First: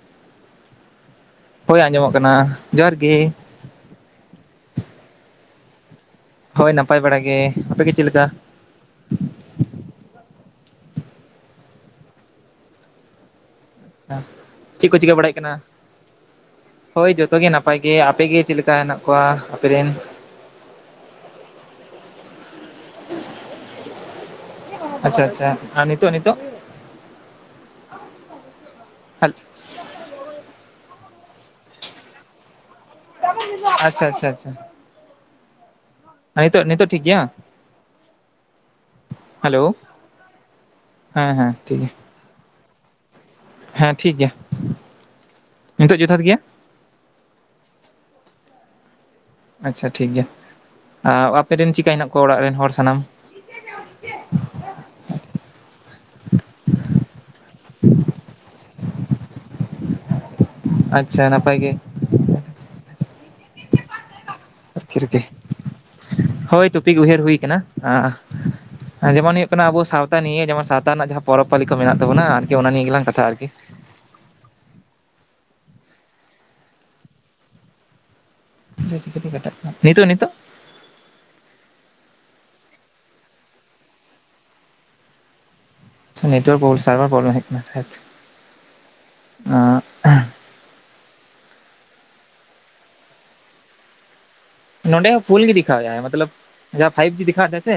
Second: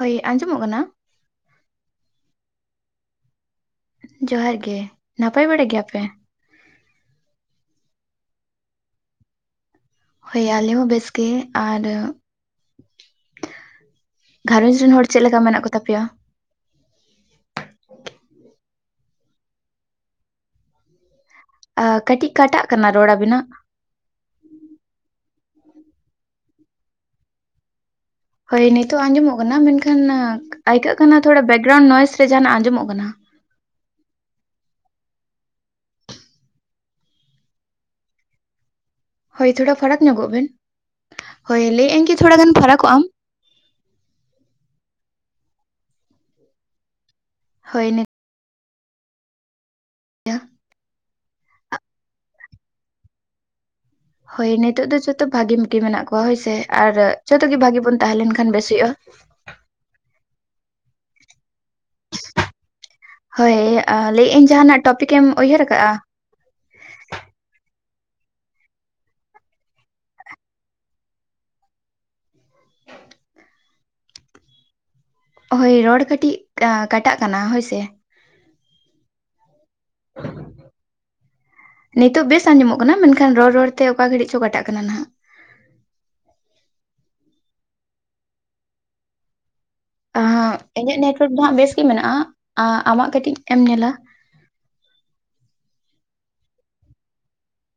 ᱦᱚᱭ ᱟᱸᱡᱚ ᱢᱚᱜ ᱠᱟᱱᱟ᱾ ᱦᱚᱭ ᱟᱸᱡᱚ ᱢᱚᱜ ᱠᱟᱱᱟ ᱡᱚᱦᱟᱨ ᱜᱮ᱾ ᱡᱚᱦᱟᱨ ᱜᱮ ᱱᱟᱯᱟᱭ ᱵᱟᱲᱟ ᱜᱮᱭᱟ ᱯᱮ᱾ ᱦᱚᱭ ᱱᱟᱯᱟᱭ ᱵᱟᱲᱟ ᱜᱮ ᱟᱯᱮ ᱜᱮ ᱪᱮᱫ ᱞᱮᱠᱟ᱾ ᱦᱚᱭ ᱟᱞᱮ ᱦᱚᱸ ᱵᱮᱥ ᱜᱮ ᱟᱨ ᱟᱪᱪᱷᱟ ᱜᱷᱟᱨᱚᱡᱽ ᱨᱤᱱ ᱦᱚᱲ ᱪᱮᱫ ᱞᱮᱠᱟ ᱢᱮᱱᱟᱜ ᱠᱚ ᱛᱟᱯᱮᱭᱟ᱾ ᱦᱚᱭ ᱡᱷᱚᱛᱚ ᱜᱮ ᱱᱟᱯᱟᱭ ᱜᱮ ᱟᱯᱮ ᱜᱮ ᱪᱮᱫ ᱞᱮᱠᱟ ᱦᱮᱱᱟᱜ ᱠᱚᱣᱟ ᱟᱯᱮ ᱨᱮᱱ᱾ ᱟ ᱠᱟᱹᱴᱤᱡ ᱠᱟᱴᱟᱜ ᱠᱟᱱᱟ ᱨᱚᱲ ᱟᱵᱤᱱᱟᱜ᱾ ᱟᱪᱪᱷᱟ ᱟᱪᱪᱷᱟ ᱟᱨ ᱱᱤᱛᱚᱜ ᱱᱤᱛᱚᱜ ᱦᱚᱭ ᱱᱤᱛᱚᱜ ᱟᱸᱡᱚ ᱢᱚᱜ ᱠᱟᱱᱟ ᱢᱮᱱ ᱠᱷᱟᱱ ᱟᱹᱭᱠᱟᱹᱜ ᱠᱟᱱᱟ ᱛᱷᱚᱲᱟ ᱵᱮᱠᱜᱨᱟᱣᱩᱱᱰ ᱱᱚᱭᱮᱥ ᱨᱮ ᱡᱟᱦᱟ ᱱᱟᱜ ᱟᱸᱡᱚ ᱢᱚᱜ ᱠᱟᱱᱟ᱾ [unintelligible] ᱟᱪᱪᱷᱟ ᱟᱪᱪᱷᱟ ᱟᱪᱪᱷᱟ ᱦᱮᱸ ᱱᱤᱛᱚᱜ ᱱᱤᱛᱚᱜ ᱴᱷᱤᱠ ᱜᱮᱭᱟ᱾ ᱦᱚᱭ ᱦᱮᱞᱳ ᱛᱷᱚᱲᱟ ᱯᱷᱟᱲᱟᱠ ᱧᱚᱜᱚᱜ ᱵᱤᱱ ᱦᱮᱸ ᱦᱮᱸ ᱦᱚᱭ ᱴᱷᱤᱠ ᱜᱮᱭᱟ ᱞᱟᱹᱭᱮᱜᱼᱟᱹᱧ ᱠᱤ ᱛᱷᱚᱲᱟ ᱜᱟᱱ ᱯᱷᱟᱲᱟᱠᱚᱜᱼᱟᱢ᱾ ᱦᱮᱸ ᱴᱷᱤᱠ ᱜᱮᱭᱟ ᱱᱤᱛᱚᱜ ᱡᱚᱛᱷᱟᱛ ᱜᱮᱭᱟ᱾ ᱦᱚᱭ ᱱᱤᱛ ᱟᱪᱪᱷᱟ ᱴᱷᱤᱠ ᱜᱮᱭᱟ ᱟᱯᱮᱨᱤᱱ ᱪᱤᱠᱟ ᱦᱮᱱᱟᱜ ᱠᱚᱣᱟ ᱚᱲᱟᱜ ᱨᱤᱱ ᱦᱚᱲ ᱥᱟᱱᱟᱢ ᱦᱚᱭ ᱱᱤᱛᱚᱜ ᱫᱚ ᱡᱚᱛᱚ ᱵᱷᱟᱜᱤᱢ ᱜᱮ ᱢᱮᱱᱟᱜ ᱠᱚᱣᱟ ᱦᱚᱭᱥᱮ ᱟᱨ ᱡᱚᱛᱚ ᱜᱮ ᱵᱷᱟᱜᱤ ᱵᱚᱱ ᱛᱟᱦᱮᱸ ᱞᱮᱱ ᱠᱷᱟᱱ ᱵᱮᱥ ᱦᱩᱭᱩᱜᱼᱟ᱾ ᱟᱪᱪᱷᱟ ᱱᱟᱯᱟᱭ ᱜᱮ ᱦᱚᱭ ᱞᱟᱹᱭᱮᱜᱼᱟᱹᱧ ᱡᱟᱦ ᱟᱱᱟᱜ ᱴᱚᱯᱤᱠ ᱮᱢ ᱩᱭᱦᱟᱹᱨ ᱟᱠᱟᱜᱼᱟ᱾ ᱦᱚᱭ ᱛᱚᱯᱤᱠ ᱩᱭᱦᱟᱹᱨ ᱦᱩᱭ ᱠᱟᱱᱟ ᱟᱸ ᱡᱮᱢᱚᱱ ᱦᱩᱭᱩᱜ ᱠᱟᱱᱟ ᱟᱵᱚ ᱥᱟᱶᱛᱟ ᱱᱤᱭᱟᱹ ᱡᱮ ᱥᱟᱶᱛᱟ ᱨᱮᱱᱟᱜ ᱡᱟᱦᱟᱸ ᱯᱚᱨᱚᱵᱽ-ᱯᱟᱹᱞᱤ ᱠᱚ ᱢᱮᱱᱟᱜ ᱛᱟᱵᱚᱱᱟ ᱟᱨᱠᱤ ᱚᱱᱟ ᱱᱤᱭᱟᱹ ᱜᱮᱞᱟᱝ ᱠᱟᱛᱷᱟᱜᱼᱟ ᱟᱨᱠᱤ ᱦᱚᱭ ᱨᱚᱲ ᱠᱟᱹᱴᱤᱡ ᱟᱸ ᱠᱟᱴᱟᱜ ᱠᱟᱱᱟ ᱦᱚᱭ ᱥᱮ ᱡᱮ ᱪᱤᱠᱟᱹᱛᱮ ᱠᱟᱴᱟᱜ ᱱᱤᱛᱚᱜ ᱱᱤᱛᱚᱜ ᱱᱤᱛᱚᱜ ᱵᱮᱥ ᱟᱸᱡᱚ ᱢᱚᱜ ᱠᱟᱱᱟ ᱢᱮᱱ ᱠᱷᱟᱱ ᱨᱚᱲ ᱨᱚᱲ ᱛᱮ ᱚᱠᱟ ᱜᱷᱟᱹᱲᱤᱡ ᱪᱚ ᱠᱟᱴᱟᱜ ᱠᱟᱱᱟ ᱱᱷᱟᱜ ᱱᱮᱴᱣᱟᱨᱠ ᱯᱨᱚᱵᱞᱮᱢ ᱥᱟᱨᱵᱷᱟᱨ ᱯᱨᱚᱵᱞᱮᱢ ᱦᱮᱡᱠᱟᱱᱟ [unintelligible] ᱟᱸᱜ ᱟᱸᱦᱟᱸᱜ ᱤᱧᱟᱹᱜ ᱱᱮᱴᱣᱟᱨᱠ ᱫᱚ ᱦᱟᱸᱜ ᱵᱮᱥ ᱜᱮ ᱢᱮᱱᱟᱜᱼᱟ, ᱟᱸ ᱟᱢᱟᱜ ᱠᱟᱹᱴᱤᱡ ᱮᱢ ᱧᱮᱞᱟ᱾ ᱱᱚᱸᱰᱮ ᱦᱚᱸ ᱯᱷᱩᱞ ᱜᱮ ᱫᱮᱠᱷᱟᱣᱮᱜᱼᱟᱭ ᱢᱚᱛᱞᱚᱵᱷ ᱡᱟᱦᱟᱸ ᱯᱷᱟᱭᱤᱵᱽ ᱡᱤ ᱫᱮᱠᱷᱟᱣᱮᱫ ᱛᱟᱦᱮᱸᱫ ᱥᱮ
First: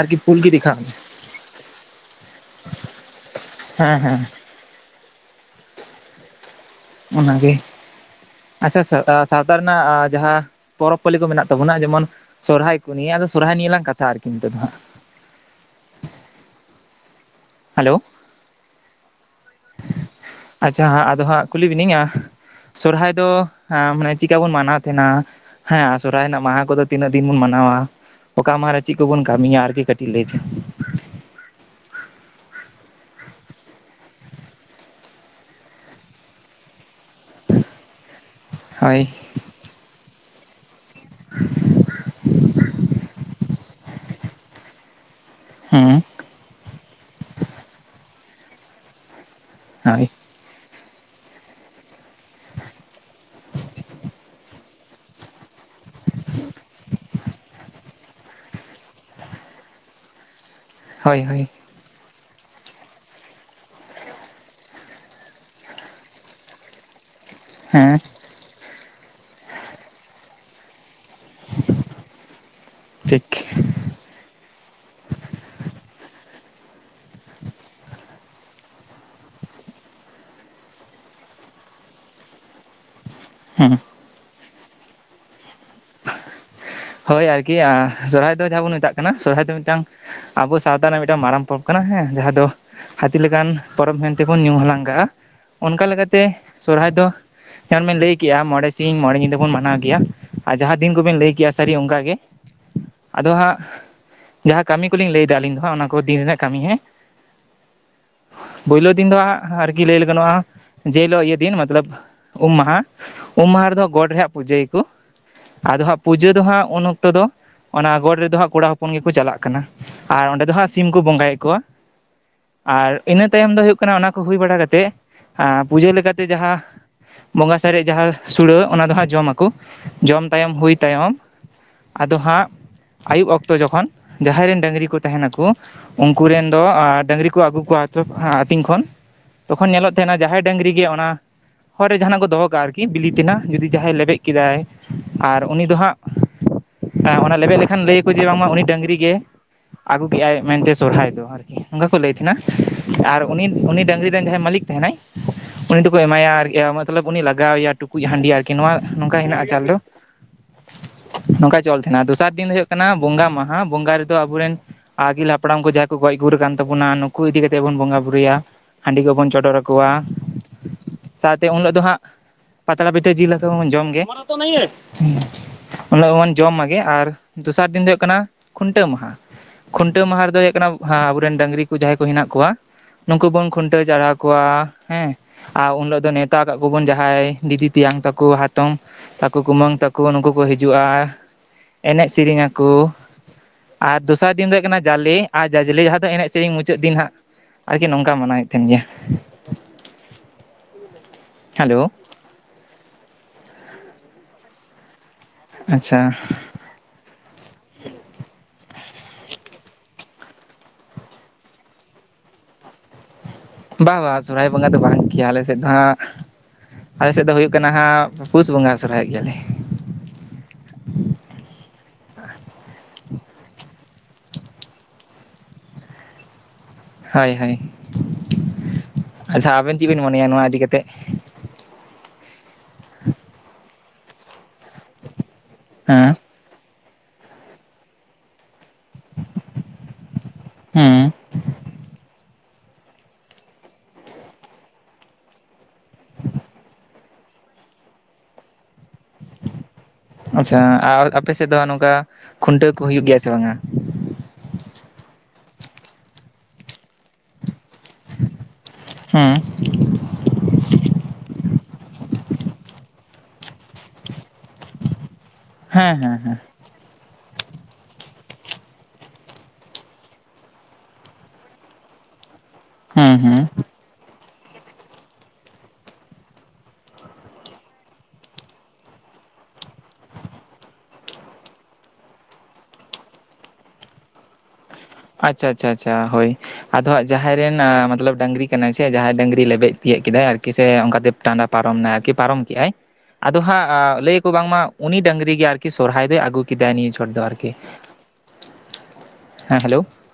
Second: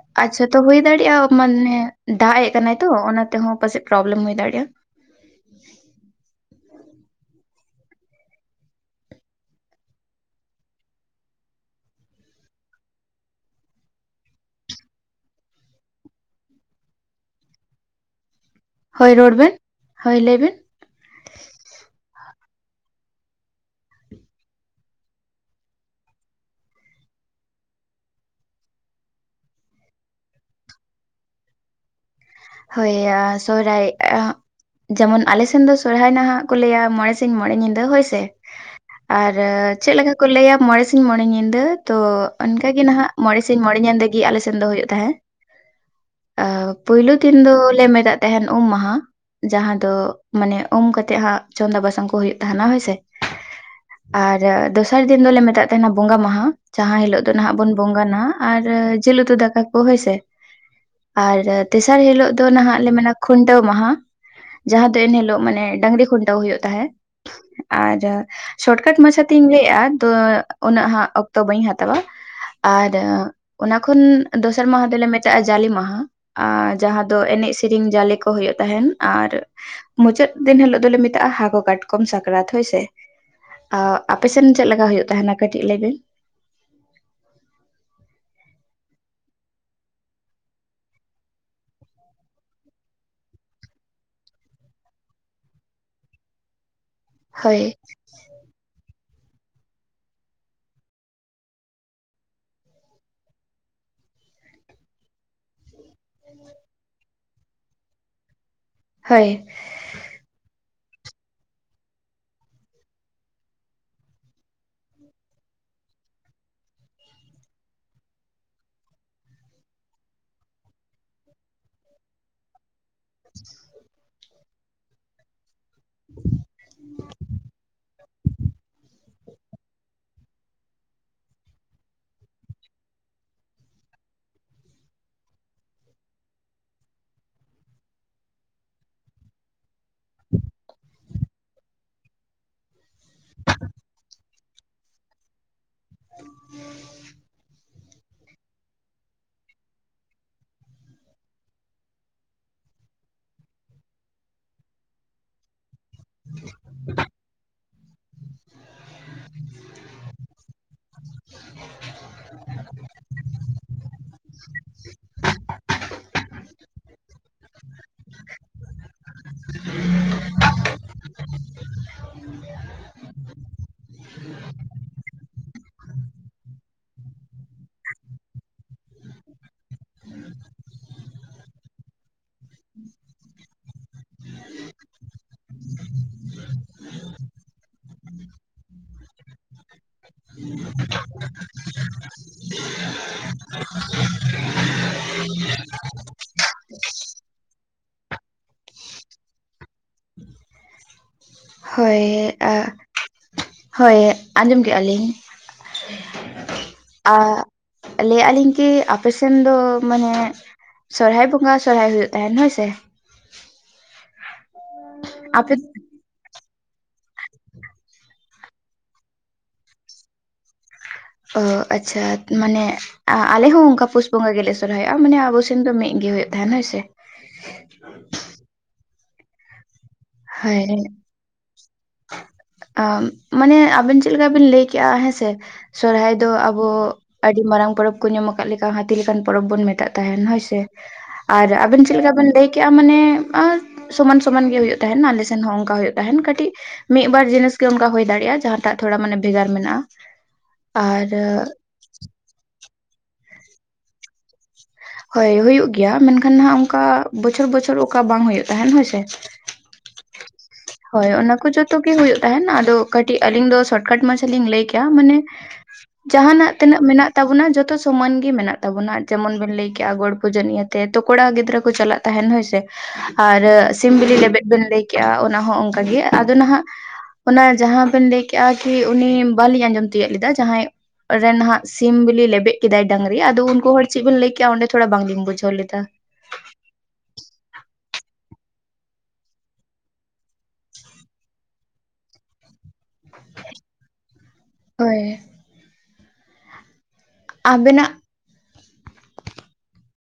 ᱟᱨᱠᱤ ᱯᱷᱩᱞ ᱟᱪᱪᱷᱟ ᱜᱮ ᱛᱚ ᱫᱮᱠᱷᱟᱣ ᱦᱩᱭ ᱮᱫᱟᱭ ᱫᱟᱲᱮᱭᱟᱜᱼᱟ ᱢᱟᱱᱮ ᱫᱟᱜ ᱮᱫ ᱠᱟᱱᱟᱭ ᱛᱚ ᱚᱱᱟ ᱛᱮᱦᱚᱸ ᱯᱟᱪᱷᱮᱫ ᱦᱮᱸ ᱯᱨᱚᱵᱞᱮᱢ ᱦᱮᱸ ᱦᱩᱭ ᱫᱟᱲᱮᱭᱟᱜᱼᱟ᱾ ᱚᱱᱟᱜᱮ᱾ ᱟᱪᱪᱷᱟ ᱥᱟ ᱟᱸ ᱥᱟᱶᱛᱟ ᱨᱮᱱᱟᱜ ᱡᱟᱦᱟᱸ ᱯᱚᱨᱚᱵ-ᱯᱟᱹᱞᱤ ᱠᱚ ᱢᱮᱱᱟᱜ ᱛᱟᱵᱚᱱᱟ ᱡᱮᱢᱚᱱ ᱥᱚᱨᱦᱟᱭ ᱠᱚ ᱱᱤᱭᱟ ᱟᱫᱚ ᱥᱚᱨᱦᱟᱭ ᱱᱤᱭᱟᱹ ᱞᱟᱝ ᱠᱟᱛᱷᱟᱜᱼᱟ ᱟᱨᱠᱤ ᱱᱤᱛᱚᱜ ᱫᱚ ᱦᱟᱸᱜ᱾ ᱦᱟᱞᱳ᱾ ᱦᱳᱭ ᱨᱚᱲ ᱵᱤᱱ, ᱦᱳᱭ ᱞᱟᱹᱭ ᱵᱤᱱ᱾ ᱟᱪᱪᱷᱟ ᱦᱟᱸᱜ ᱟᱫᱚ ᱦᱟᱸᱜ ᱠᱩᱞᱤ ᱵᱤᱱᱟᱹᱧ ᱟᱸᱦ ᱥᱚᱨᱦᱟᱭ ᱫᱚ ᱟᱸ ᱢᱟᱱᱮ ᱪᱤᱠᱟᱹ ᱵᱚᱱ ᱢᱟᱱᱟᱣ ᱛᱟᱦᱮᱸᱱᱟ? ᱦᱮᱸ ᱥᱚᱨᱦᱟᱭ ᱨᱮᱱᱟᱜ ᱢᱟᱦᱟᱸ ᱠᱚᱫᱚ ᱛᱤᱱᱟᱹᱜ ᱫᱤᱱ ᱵᱚᱱ ᱢᱟᱱᱟᱣᱟ? ᱚᱠᱟ ᱢᱟᱦᱟᱸ ᱨᱮ ᱪᱤᱜ ᱠᱚᱵᱚᱱ ᱠᱟᱹᱢᱤᱭᱟ ᱟᱨᱠᱤ ᱠᱟᱹᱴᱤᱡ ᱞᱟᱹᱭ ᱯᱷᱮᱱ᱾ ᱦᱚᱭ ᱟ ᱥᱚᱦᱨᱟᱭ ᱟᱸᱜ ᱡᱮᱢᱚᱱ ᱟᱞᱮ ᱥᱮᱱ ᱫᱚ ᱥᱚᱨᱦᱟᱭ ᱱᱟᱦᱟᱸᱜ ᱠᱚ ᱞᱟᱹᱭᱟ ᱢᱚᱬᱮ ᱥᱤᱧ ᱢᱚᱬᱮ ᱧᱤᱫᱟᱹ ᱦᱚᱭ ᱥᱮ? ᱦᱳᱭ᱾ ᱟᱨ ᱪᱮᱜ ᱞᱮᱠᱟ ᱠᱚ ᱞᱟᱹᱭᱟ ᱢᱚᱬᱮ ᱥᱤᱧ ᱢᱚᱬᱮ ᱧᱤᱫᱟᱹ ᱛᱚ ᱚᱱᱠᱟᱜᱮ ᱱᱟᱦᱟᱸᱜ ᱢᱚᱬᱮ ᱥᱤᱧ ᱢᱚᱬᱮ ᱧᱤᱫᱟᱹ ᱜᱤ ᱟᱞᱮ ᱥᱮᱱ ᱫᱚ ᱦᱩᱭᱩᱜ ᱛᱟᱦᱮᱸ᱾ ᱦᱩᱸ᱾ ᱟᱸ ᱯᱩᱭᱞᱩ ᱫᱤᱱ ᱫᱚᱞᱮ ᱢᱮᱛᱟᱜ ᱛᱟᱦᱮᱸᱱ ᱩᱢ ᱢᱟᱦᱟ, ᱡᱟᱦᱟᱸ ᱫᱚ ᱦᱳᱭ ᱢᱟᱱᱮ ᱩᱢ ᱠᱟᱛᱮᱜ ᱦᱟᱸᱜ ᱪᱚᱸᱫᱟ ᱵᱟᱥᱟᱝ ᱠᱩ ᱦᱩᱭᱩᱜ ᱛᱟᱦᱮᱸᱱᱟ ᱦᱳᱭ ᱥᱮ, ᱟᱨ ᱫᱚ ᱥᱟᱨ ᱫᱤᱱ ᱫᱚᱞᱮ ᱢᱮᱛᱟᱜ ᱛᱟᱦᱮᱸᱱᱟ ᱵᱚᱸᱜᱟ ᱢᱟᱦᱟ, ᱡᱟᱦᱟᱸ ᱦᱤᱞᱳᱜ ᱫᱚ ᱱᱟᱦᱟᱸᱜ ᱵᱚᱱ ᱵᱚᱸᱜᱟᱱᱟ᱾ ᱟᱨ ᱡᱤᱞ ᱩᱛᱩ ᱫᱟᱠᱟ ᱠᱚ ᱦᱳᱭᱥᱮ, ᱦᱳᱭ ᱟᱨ ᱦᱳᱭ ᱥᱟᱨ ᱦᱤᱞᱳᱜ ᱫᱚ ᱱᱟᱦᱟᱸᱜ ᱞᱮ ᱢᱮᱱᱟ ᱠᱷᱩᱱᱴᱟᱹᱣ ᱢᱟᱦᱟ᱾ ᱡᱟᱦᱟᱸ ᱫᱚ ᱮᱱᱦᱤᱞᱳᱜ ᱢᱟᱱᱮ ᱰᱟᱹᱝᱨᱤ ᱠᱷᱩᱱᱴᱟᱹᱣ ᱦᱩᱭᱩᱜ ᱛᱟᱦᱮᱸ᱾ ᱟᱨ ᱦᱮᱸ ᱥᱚᱴᱠᱟᱴ ᱢᱟᱪᱷᱟ ᱛᱮᱧ ᱞᱟᱹᱭᱮᱫᱼᱟ ᱛᱚ ᱩᱱᱟᱹᱜ ᱦᱟᱸᱜ ᱚᱠ ᱛᱚ ᱵᱟᱹᱧ ᱦᱟᱛᱟᱣᱼᱟ ᱟᱨ ᱴᱷᱤᱠ ᱚᱱᱟ ᱠᱷᱚᱱ ᱫᱚᱥᱟᱨ ᱢᱟᱦᱟ ᱫᱚᱞᱮ ᱢᱮᱛᱟᱜᱼᱟ ᱡᱟᱞᱮ ᱢᱟᱦᱟ, ᱟᱨ ᱡᱟᱦᱟᱸ ᱫᱚ ᱮᱱᱮᱡ ᱥᱤᱨᱤᱧ ᱡᱟᱞᱮ ᱠᱚ ᱦᱩᱭᱩᱜ ᱛᱟᱦᱮᱸᱱ, ᱟᱨ ᱢᱩᱪᱟᱹᱫ ᱫᱤᱱ ᱦᱤᱞᱳᱜ ᱫᱚᱞᱮ ᱢᱤᱛᱟᱜᱼᱟ ᱦᱟᱠᱳ ᱠᱟᱴᱠᱚᱢ ᱥᱟᱠᱨᱟᱛ ᱦᱳᱭᱥᱮ᱾ ᱦᱮᱸ ᱟᱸᱜ ᱟᱯᱮᱥᱮᱱ ᱪᱮᱫ ᱞᱮᱠᱟ ᱦᱩᱭᱩᱜ ᱛᱟᱦᱮᱸᱱᱟ ᱠᱟᱹᱴᱤᱡ ᱞᱟᱹᱭ ᱵᱤᱱ? ᱦᱳᱭ ᱟᱨᱠᱤ ᱟᱸ ᱥᱚᱨᱦᱟᱭ ᱫᱚ ᱡᱟᱦᱟᱸ ᱵᱚᱱ ᱢᱮᱛᱟᱜ ᱠᱟᱱᱟ ᱥᱚᱨᱦᱟᱭ ᱫᱚ ᱢᱤᱫᱴᱟᱝ ᱟᱵᱩ ᱥᱟᱶᱛᱟ ᱨᱮᱱᱟᱜ ᱢᱤᱫᱴᱟᱝ ᱢᱟᱨᱟᱝ ᱯᱚᱨᱚᱵᱽ ᱠᱟᱱᱟ ᱦᱮᱸ ᱡᱟᱦᱟᱸ ᱫᱚ ᱦᱟᱹᱛᱤ ᱞᱮᱠᱟᱱ ᱯᱚᱨᱚᱵᱽ ᱢᱮᱱᱛᱮᱵᱚᱱ ᱧᱩᱢ ᱦᱟᱞᱟᱝ ᱠᱟᱜᱼᱟ, ᱚᱱᱠᱟ ᱞᱮᱠᱟᱛᱮ ᱥᱚᱨᱦᱟᱭ ᱫᱚ ᱦᱳᱭ ᱡᱮᱢᱚᱱ ᱵᱮᱱ ᱞᱟᱹᱭ ᱠᱮᱜᱼᱟ ᱢᱚᱬᱮ ᱥᱤᱧ ᱢᱚᱬᱮ ᱧᱤᱫᱟᱹ ᱵᱚᱱ ᱢᱟᱱᱟᱣ ᱜᱮᱭᱟ, ᱟᱨ ᱡᱟᱦᱟᱸ ᱫᱤᱱ ᱠᱚᱵᱮᱱ ᱞᱟᱹᱭ ᱠᱮᱜᱼᱟ ᱥᱟᱹᱨᱤ ᱚᱱᱠᱟ ᱜᱮ, ᱟᱫᱚ ᱦᱟᱸᱜ ᱡᱟᱦᱟᱸ ᱠᱟᱹᱢᱤ ᱠᱚᱞᱤᱧ ᱞᱟᱹᱭ ᱫᱟ ᱟᱹᱞᱤᱧ ᱫᱚ ᱦᱟᱸᱜ ᱚᱱᱟ ᱠᱚ ᱫᱤᱱ ᱨᱮᱱᱟᱜ ᱠᱟᱹᱢᱤ ᱦᱮᱸ, ᱯᱳᱭᱞᱳ ᱫᱤᱱ ᱫᱚ ᱦᱳᱭ ᱦᱟᱸᱜ ᱟᱨᱠᱤ ᱞᱟᱹᱭ ᱜᱟᱱᱚᱜᱼᱟ ᱡᱮ ᱦᱞᱳᱜ ᱤᱭᱟᱹ ᱫᱤᱱ ᱢᱟᱛᱞᱟᱹᱵ ᱩᱢ ᱢᱟᱦᱟ ᱩᱢ ᱢᱟᱦᱟ ᱨᱮᱫᱚ ᱜᱚᱰ ᱨᱮ ᱦᱟᱸᱜ ᱯᱩᱡᱟᱹᱭᱟᱠᱚ᱾ ᱟᱫᱚ ᱦᱟᱸᱜ ᱯᱩᱡᱟᱹ ᱫᱚ ᱦᱟᱸᱜ ᱩᱱ ᱚᱠᱛᱚ ᱫᱚ ᱚᱱᱟ ᱜᱚᱰ ᱨᱮᱫᱚ ᱦᱟᱸᱜ ᱠᱚᱲᱟ ᱦᱚᱯᱚᱱ ᱜᱮᱠᱚ ᱪᱟᱞᱟᱜ ᱠᱟᱱᱟ᱾ ᱟᱨ ᱚᱸᱰᱮ ᱫᱚ ᱦᱟᱸᱜ ᱥᱤᱢ ᱠᱚ ᱵᱚᱸᱜᱟᱭᱮᱜ ᱠᱚᱣᱟ᱾ ᱟᱨ ᱤᱱᱟᱹ ᱛᱟᱭᱚᱢ ᱫᱚ ᱦᱩᱭᱩᱜ ᱠᱟᱱᱟ ᱚᱱᱟ ᱠᱚ ᱦᱩᱭ ᱵᱟᱲᱟ ᱠᱟᱛᱮᱜ ᱟᱸ ᱯᱩᱡᱟᱹ ᱞᱮᱠᱟᱛᱮ ᱡᱟᱦᱟᱸ ᱵᱚᱸᱜᱟ ᱥᱟᱨᱮᱡ ᱡᱟᱦᱟᱸ ᱥᱩᱲᱟᱹ ᱚᱱᱟ ᱫᱚ ᱦᱟᱸᱜ ᱡᱚᱢ ᱟᱠᱚ᱾ ᱡᱚᱢ ᱛᱟᱭᱚᱢ ᱦᱩᱭ ᱛᱟᱭᱚᱢ, ᱟᱫᱚ ᱦᱟᱸᱜ ᱟᱭᱩᱵ ᱚᱠᱛᱚ ᱡᱚᱠᱷᱚᱱ ᱡᱟᱦᱟᱸᱭ ᱨᱮᱱ ᱰᱟᱹᱝᱨᱤ ᱠᱚ ᱛᱟᱦᱮᱸᱱᱟᱠᱚ ᱩᱸᱠᱩ ᱨᱮᱱ ᱫᱚ ᱟ ᱰᱟᱺᱜᱽᱨᱤ ᱠᱚ ᱟᱹᱜᱩ ᱠᱚᱣᱟ ᱦᱚᱛᱞᱚᱵᱽ ᱟᱹᱛᱤᱧ ᱠᱷᱚᱱ, ᱛᱚᱠᱷᱚᱱ ᱧᱮᱞᱚᱜ ᱛᱮᱦᱮᱸᱱᱟ ᱡᱟᱦᱟᱸᱭ ᱰᱟᱺᱜᱽᱨᱤ ᱜᱮ ᱚᱱᱟ ᱦᱚᱨ ᱨᱮ ᱡᱟᱦᱟᱸᱱᱟᱜ ᱠᱚ ᱫᱚᱦᱚ ᱠᱟᱜᱼᱟ ᱟᱨᱠᱤ ᱵᱤᱞᱤ ᱛᱮᱱᱟᱜ ᱡᱩᱫᱤ ᱡᱟᱦᱟᱸᱭ ᱞᱮᱵᱮᱫ ᱠᱮᱫᱟᱭ, ᱟᱨ ᱩᱱᱤ ᱫᱚ ᱦᱟᱸᱜ ᱚᱱᱟ ᱞᱮᱵᱮᱫ ᱞᱮᱠᱷᱟᱱ ᱞᱟᱹᱭ ᱟᱹᱠᱩ ᱡᱮ ᱵᱟᱝ ᱢᱟ ᱩᱱᱤ ᱰᱟᱺᱜᱽᱨᱤ ᱜᱮ ᱟᱹᱜᱩ ᱠᱮᱜᱼᱟᱭ ᱢᱮᱱᱛᱮ ᱥᱚᱨᱦᱟᱭ ᱫᱚ, ᱟᱨᱠᱤ ᱚᱸᱠᱟ ᱠᱚ ᱞᱟᱹᱭ ᱛᱟᱦᱮᱸᱱᱟ ᱟᱨ ᱩᱱᱤ ᱩᱱᱤ ᱰᱟᱺᱜᱽᱨᱤ ᱨᱮᱱ ᱡᱟᱦᱟᱸᱭ ᱢᱟᱹᱞᱤᱠ ᱛᱟᱦᱮᱸᱱᱟᱭ ᱩᱱᱤ ᱫᱚᱠᱚ ᱮᱢᱟᱭᱟ ᱟᱨ ᱤᱭᱟᱹ ᱢᱟᱛᱞᱟᱵᱽ ᱩᱱᱤ ᱞᱟᱜᱟᱣ ᱟᱭᱟ ᱴᱩᱠᱩᱡ ᱦᱟᱺᱰᱤ ᱟᱨᱠᱤ ᱱᱚᱣᱟ ᱱᱚᱝᱠᱟ ᱦᱮᱱᱟᱜᱼᱟ ᱪᱟᱞ ᱫᱚ, [inaudible] ᱱᱚᱝᱠᱟ ᱪᱚᱞ ᱛᱟᱦᱮᱸᱱᱟ, ᱫᱚᱥᱟᱨ ᱫᱤᱱ ᱫᱚ ᱦᱩᱭᱩᱜ ᱠᱟᱱᱟ ᱵᱚᱸᱜᱟ ᱢᱟᱦᱟ ᱵᱚᱸᱜᱟ ᱨᱮᱫᱚ ᱟᱵᱳᱨᱮᱱ ᱟᱜᱤᱞ ᱦᱟᱯᱲᱟᱢ ᱠᱚ ᱡᱟᱦᱟᱸᱭ ᱠᱚ ᱜᱚᱡ ᱜᱩᱨ ᱠᱟᱱ ᱛᱟᱵᱚᱱᱟ, ᱱᱩᱠᱩ ᱤᱫᱤ ᱠᱟᱛᱮ ᱵᱚᱱ ᱵᱚᱸᱜᱟ ᱵᱩᱨᱩᱭᱟ ᱦᱟᱺᱰᱤ ᱠᱚᱵᱚᱱ ᱪᱚᱰᱚᱨ ᱟᱠᱚᱣᱟ, ᱥᱟᱶᱛᱮ ᱩᱱ ᱦᱤᱞᱳᱜ ᱫᱚ ᱦᱟᱸᱜ ᱯᱟᱛᱲᱟ ᱯᱤᱴᱷᱟᱹ ᱡᱤᱞ ᱦᱟᱠᱚ ᱵᱚᱱ ᱡᱚᱢ ᱜᱮ, ᱢᱚᱱᱚ ᱛᱚ ᱱᱟᱹᱦᱤ ᱦᱟᱭ, [inaudible] ᱩᱱ ᱦᱤᱞᱳᱜ ᱢᱟᱵᱚᱱ ᱡᱚᱢ ᱢᱟᱜᱮ ᱟᱨ ᱫᱚᱥᱟᱨ ᱫᱤᱱ ᱫᱚ ᱦᱩᱭᱩᱜ ᱠᱟᱱᱟ ᱠᱷᱩᱱᱴᱟᱹᱣ ᱢᱟᱦᱟ᱾ ᱠᱷᱩᱱᱴᱟᱹᱣ ᱢᱟᱦᱟ ᱨᱮᱫᱚ ᱦᱩᱭᱩᱜ ᱠᱟᱱᱟᱵ ᱟᱸ ᱟᱹᱵᱩᱨᱮᱱ ᱰᱟᱺᱜᱽᱨᱤ ᱠᱚ ᱡᱟᱦᱟᱸᱭ ᱠᱚ ᱦᱮᱱᱟᱜ ᱠᱚᱣᱟ ᱱᱩᱝᱠᱩ ᱵᱚᱱ ᱠᱷᱩᱱᱴᱟᱹᱣ ᱪᱟᱣᱨᱟᱣ ᱠᱚᱣᱟ ᱦᱮᱸ, ᱟ ᱩᱱ ᱦᱤᱞᱳᱜ ᱫᱚ ᱱᱮᱶᱛᱟ ᱦᱟᱠᱟᱫ ᱠᱚᱵᱚᱱ ᱡᱟᱦᱟᱸᱭ ᱫᱤᱫᱤ ᱛᱮᱭᱟᱝ ᱛᱟᱠᱚ ᱦᱟᱛᱚᱢ, ᱠᱩ ᱠᱩᱢᱟᱹᱝ ᱛᱟᱠᱚ ᱱᱩᱠᱩ ᱠᱚ ᱦᱤᱡᱩᱜᱼᱟ, ᱮᱱᱮᱡ ᱥᱤᱨᱤᱧ ᱟᱹᱠᱚ, ᱟᱨ ᱫᱚᱥᱟᱨ ᱫᱤᱱ ᱫᱚ ᱦᱩᱭᱩᱜ ᱠᱟᱱᱟ ᱡᱟᱞᱮ ᱟᱨ ᱡᱟᱡᱽᱞᱮ ᱡᱟᱦᱟᱸ ᱫᱚ ᱮᱱᱮᱡ ᱥᱤᱨᱤᱧ ᱢᱩᱪᱟᱹᱫ ᱫᱤᱱ ᱦᱟᱸᱜ, ᱟᱨᱠᱤ ᱱᱚᱝᱠᱟ ᱢᱟᱱᱟᱣ ᱦᱩᱭᱩᱜ ᱛᱟᱦᱮᱸᱱ ᱜᱮᱭᱟ᱾ [inaudible] ᱦᱮᱞᱳ ᱦᱳᱭᱻ ᱟ, ᱦᱳᱭ ᱟᱸᱡᱚᱢ ᱠᱮᱜᱼᱟ ᱞᱤᱧ᱾ [inaudible] ᱟᱪᱪᱷᱟ, ᱟᱻᱜ ᱞᱟᱹᱭ ᱭᱮᱜ ᱞᱤᱧ ᱠᱤ ᱟᱯᱮᱥᱮᱱ ᱫᱚ ᱢᱟᱱᱮᱜ ᱥᱚᱨᱦᱟᱭ ᱵᱚᱸᱜᱟ ᱥᱚᱨᱦᱟᱭ ᱦᱩᱭᱩᱜ ᱛᱟᱦᱮᱸᱱ ᱦᱳᱭ ᱥᱮ, ᱵᱟᱝ ᱵᱟ ᱥᱚᱨᱦᱟᱭ ᱵᱚᱸᱜᱟ ᱫᱚ ᱵᱟᱝ ᱠᱤ, ᱟᱞᱮ ᱟᱯᱮ ᱥᱮᱫ ᱫᱚ ᱦᱟᱸᱜ ᱟᱞᱮᱥᱮᱫ ᱫᱚ ᱦᱩᱭᱩᱜ ᱠᱟᱱᱟ ᱦᱟᱸᱜ ᱯᱩ ᱯᱩᱥ ᱵᱚᱸᱜᱟ ᱥᱚᱨᱦᱟᱭᱚᱜ ᱜᱮᱭᱟᱞᱮ, ᱚᱦᱚ, ᱟᱪᱪᱷᱟᱛ ᱢᱟᱱᱮᱜ ᱟ ᱟᱞᱮ ᱦᱚᱸ ᱚᱸᱠᱟ ᱯᱩᱥ ᱵᱚᱸᱜᱟ ᱜᱮᱞᱮ ᱥᱚᱨᱦᱟᱭᱚᱜ-ᱟ ᱢᱟᱱᱮ ᱟᱵᱚ ᱥᱮᱱ ᱫᱚ ᱢᱤᱜ ᱜᱮ ᱦᱩᱭᱩᱜ ᱛᱟᱦᱮᱸᱱ ᱦᱳᱭ ᱥᱮ ᱾ ᱦᱳᱭ ᱦᱳᱭ! ᱟᱪᱪᱷᱟ ᱟᱵᱮᱱ ᱪᱮᱜ ᱵᱤᱱ ᱢᱚᱱᱮᱭᱟ ᱱᱚᱣᱟ ᱤᱫᱤ ᱠᱟᱛᱮᱜ? [inaudible] ᱟᱻᱢ ᱢᱟᱱᱮ ᱟᱵᱮᱱ ᱪᱮᱜ ᱞᱮᱠᱟ ᱵᱤᱱ ᱞᱟᱹᱭ ᱠᱮᱜ-ᱟ ᱦᱮᱸᱥᱮ, ᱦᱮᱸ ᱥᱚᱨᱦᱟᱭ ᱫᱚ ᱟᱵᱚ ᱟᱹᱰᱤ ᱢᱟᱨᱟᱝ ᱯᱚᱲᱚᱯ, ᱠᱚ ᱧᱩᱢ ᱟᱠᱟᱫ ᱞᱮᱠᱟ ᱦᱟᱹᱛᱤ ᱞᱮᱠᱟᱱ ᱯᱚᱨᱚᱵᱽ ᱵᱚᱱ ᱢᱮᱛᱟᱜ ᱛᱟᱦᱮᱸᱱ ᱦᱳᱭ ᱥᱮ᱾ ᱦᱮᱸ ᱟᱨ ᱟᱵᱮᱱ ᱪᱮᱫ ᱞᱮᱠᱟ ᱵᱮᱱ ᱞᱟᱹᱭ ᱠᱮᱜ-ᱟ ᱢᱟᱱᱮ ᱟᱨ ᱥᱚᱢᱟᱱ ᱥᱚᱢᱟᱱ ᱜᱮ ᱦᱩᱭᱩᱜ ᱛᱟᱦᱮᱸᱱ ᱟᱞᱮ ᱥᱮᱱ ᱦᱚᱸ ᱚᱸᱠᱟ ᱦᱩᱭᱩᱜ ᱛᱟᱦᱮᱱ ᱠᱟᱹᱴᱤᱡ ᱢᱤᱫ ᱵᱟᱨ ᱡᱤᱱᱤᱥ ᱜᱮ ᱚᱱᱠᱟ ᱦᱩᱭ ᱫᱟᱲᱮᱭᱟᱜ-ᱟ ᱡᱟᱦᱟᱸ ᱴᱟᱜ ᱛᱷᱚᱲᱟ ᱢᱟᱱᱮ ᱵᱷᱮᱜᱟᱨ ᱢᱮᱱᱟᱜ-ᱟ, ᱟᱨ ᱱᱚᱠᱟ ᱠᱷᱩᱱᱴᱟᱹᱣ ᱠᱚ ᱦᱩᱭᱩᱜ ᱜᱮᱭᱟ ᱥᱮ ᱵᱟᱝ-ᱟ? ᱦᱳᱭ ᱦᱩᱭᱩᱜ ᱜᱮᱭᱟ, ᱢᱮᱱᱠᱷᱟᱱ ᱱᱷᱟᱜ ᱚᱸᱠᱟ ᱵᱚᱪᱷᱚᱨ ᱵᱚᱪᱷᱚᱨ ᱚᱠᱟ ᱵᱟᱝ ᱦᱩᱭᱩᱜ ᱛᱟᱦᱮᱸᱱ ᱦᱳᱭ ᱥᱮ, ᱦᱮᱸ ᱦᱳᱭ ᱚᱱᱟ ᱠᱚ ᱡᱚᱛᱚ ᱜᱮ ᱦᱩᱭᱩᱜ ᱛᱟᱦᱮᱸᱱ ᱟᱫᱚ ᱠᱟᱹᱴᱤᱜ ᱟᱹᱞᱤᱧ ᱫᱚ ᱥᱚᱴᱠᱟᱴ ᱢᱟᱪᱷᱟ ᱞᱤᱧ ᱞᱟᱹᱭ ᱠᱮᱜ-ᱟ ᱢᱟᱱᱮ ᱦᱮᱸ [inaudible] ᱦᱮᱸ ᱦᱮᱸ ᱡᱟᱦᱟᱸᱱᱟᱜ ᱛᱤᱱᱟᱹᱜ ᱢᱮᱱᱟᱜ ᱛᱟᱵᱚᱱᱟ ᱡᱚᱛᱚ ᱥᱚᱢᱟᱱ ᱜᱮ ᱢᱮᱱᱟᱜ ᱛᱟᱵᱚᱱᱟ, ᱡᱮᱢᱚᱱ ᱵᱮᱱ ᱞᱟᱹᱭ ᱠᱮᱜ-ᱟ ᱜᱚᱲ ᱯᱩᱡᱟᱹ ᱱᱤᱭᱟᱹ ᱛᱮ ᱛᱚ ᱠᱚᱲᱟ ᱜᱤᱫᱽᱨᱟᱹ ᱠᱚ ᱪᱟᱞᱟᱜ ᱛᱟᱦᱮᱸᱱ ᱦᱳᱭ ᱥᱮ, ᱦᱮᱸ ᱦᱮᱸ ᱟᱨ ᱥᱤᱢ ᱵᱤᱞᱤ ᱞᱮᱵᱮᱫ ᱵᱮᱱ ᱞᱟᱹᱭ ᱠᱮᱜ-ᱟ ᱚᱛ- ᱚᱱᱟ ᱦᱚᱸ ᱚᱝᱠᱟ ᱜᱮ ᱟᱫᱚ ᱱᱟᱦᱟᱜ ᱚᱱᱟ ᱡᱟᱦᱟᱸ ᱵᱮᱱ ᱞᱟᱹᱭ ᱠᱮᱜ-ᱟ ᱠᱤ ᱩᱱᱤ ᱵᱟᱹᱞᱤᱧ ᱟᱸᱡᱚᱢ ᱛᱤᱭᱟᱹᱜ ᱞᱮᱫᱟ, ᱡᱟᱦᱟᱸᱭ ᱨᱮ ᱱᱟᱸᱜ ᱥᱤᱢ ᱵᱤᱞᱤ ᱞᱮᱵᱮᱫ ᱠᱮᱫᱟᱭ ᱰᱟᱺᱜᱽᱨᱤ ᱟᱫᱚ ᱩᱱᱠᱩ ᱦᱚᱲ ᱪᱮᱜ ᱵᱤᱱ ᱞᱟᱹᱭ ᱠᱮᱜᱼᱟ ᱚᱸᱰᱮ ᱛᱷᱚᱲᱟ ᱵᱟᱝᱞᱤᱧ ᱟ ᱪᱪᱷᱟ ᱵᱩᱡᱷᱟᱹᱣ ᱟᱪᱪᱷᱟ ᱞᱮᱫᱟ ᱟᱪᱪᱷᱟ ᱦᱳᱭ, ᱟᱫᱚ ᱦᱟᱸᱜ ᱡᱟᱦᱟᱸᱭ ᱨᱮᱱ ᱢᱚᱛᱞᱚᱵ ᱰᱟᱹᱝᱨᱤ ᱠᱟᱱᱟᱭ ᱥᱮ ᱡᱟᱦᱟᱸᱭ ᱰᱟᱹᱝᱨᱤ ᱞᱮᱵᱮᱫ ᱛᱤᱭᱟᱹᱜ ᱠᱮᱫᱟᱭ ᱟᱨᱠᱤ ᱥᱮ ᱚᱱᱠᱟᱛᱮ ᱴᱟᱸᱰᱟ ᱯᱟᱨᱚᱢ ᱮᱱᱟᱭ ᱟᱨᱠᱤ ᱯᱟᱨᱚᱢ ᱠᱮᱜ-ᱟᱭ ᱾ ᱟᱫᱚ ᱦᱟᱸᱜ ᱞᱟᱹᱭ ᱟᱠᱚ ᱵᱟᱝᱢᱟ ᱩᱱᱤ ᱦᱳᱭ ᱰᱟᱹᱝᱨᱤ ᱜᱮ ᱟᱨᱠᱤ ᱥᱚᱨᱦᱟᱭ ᱫᱚᱭ ᱟᱹᱜᱩ ᱠᱮᱫᱟᱭ ᱱᱤᱭᱟᱹ ᱡᱷᱚᱴ ᱫᱚ ᱟᱨᱠ ᱤ᱾ ᱟᱵᱮᱱᱟᱜ [inaudible] ᱦᱮᱸ ᱦᱮᱞᱳ ᱾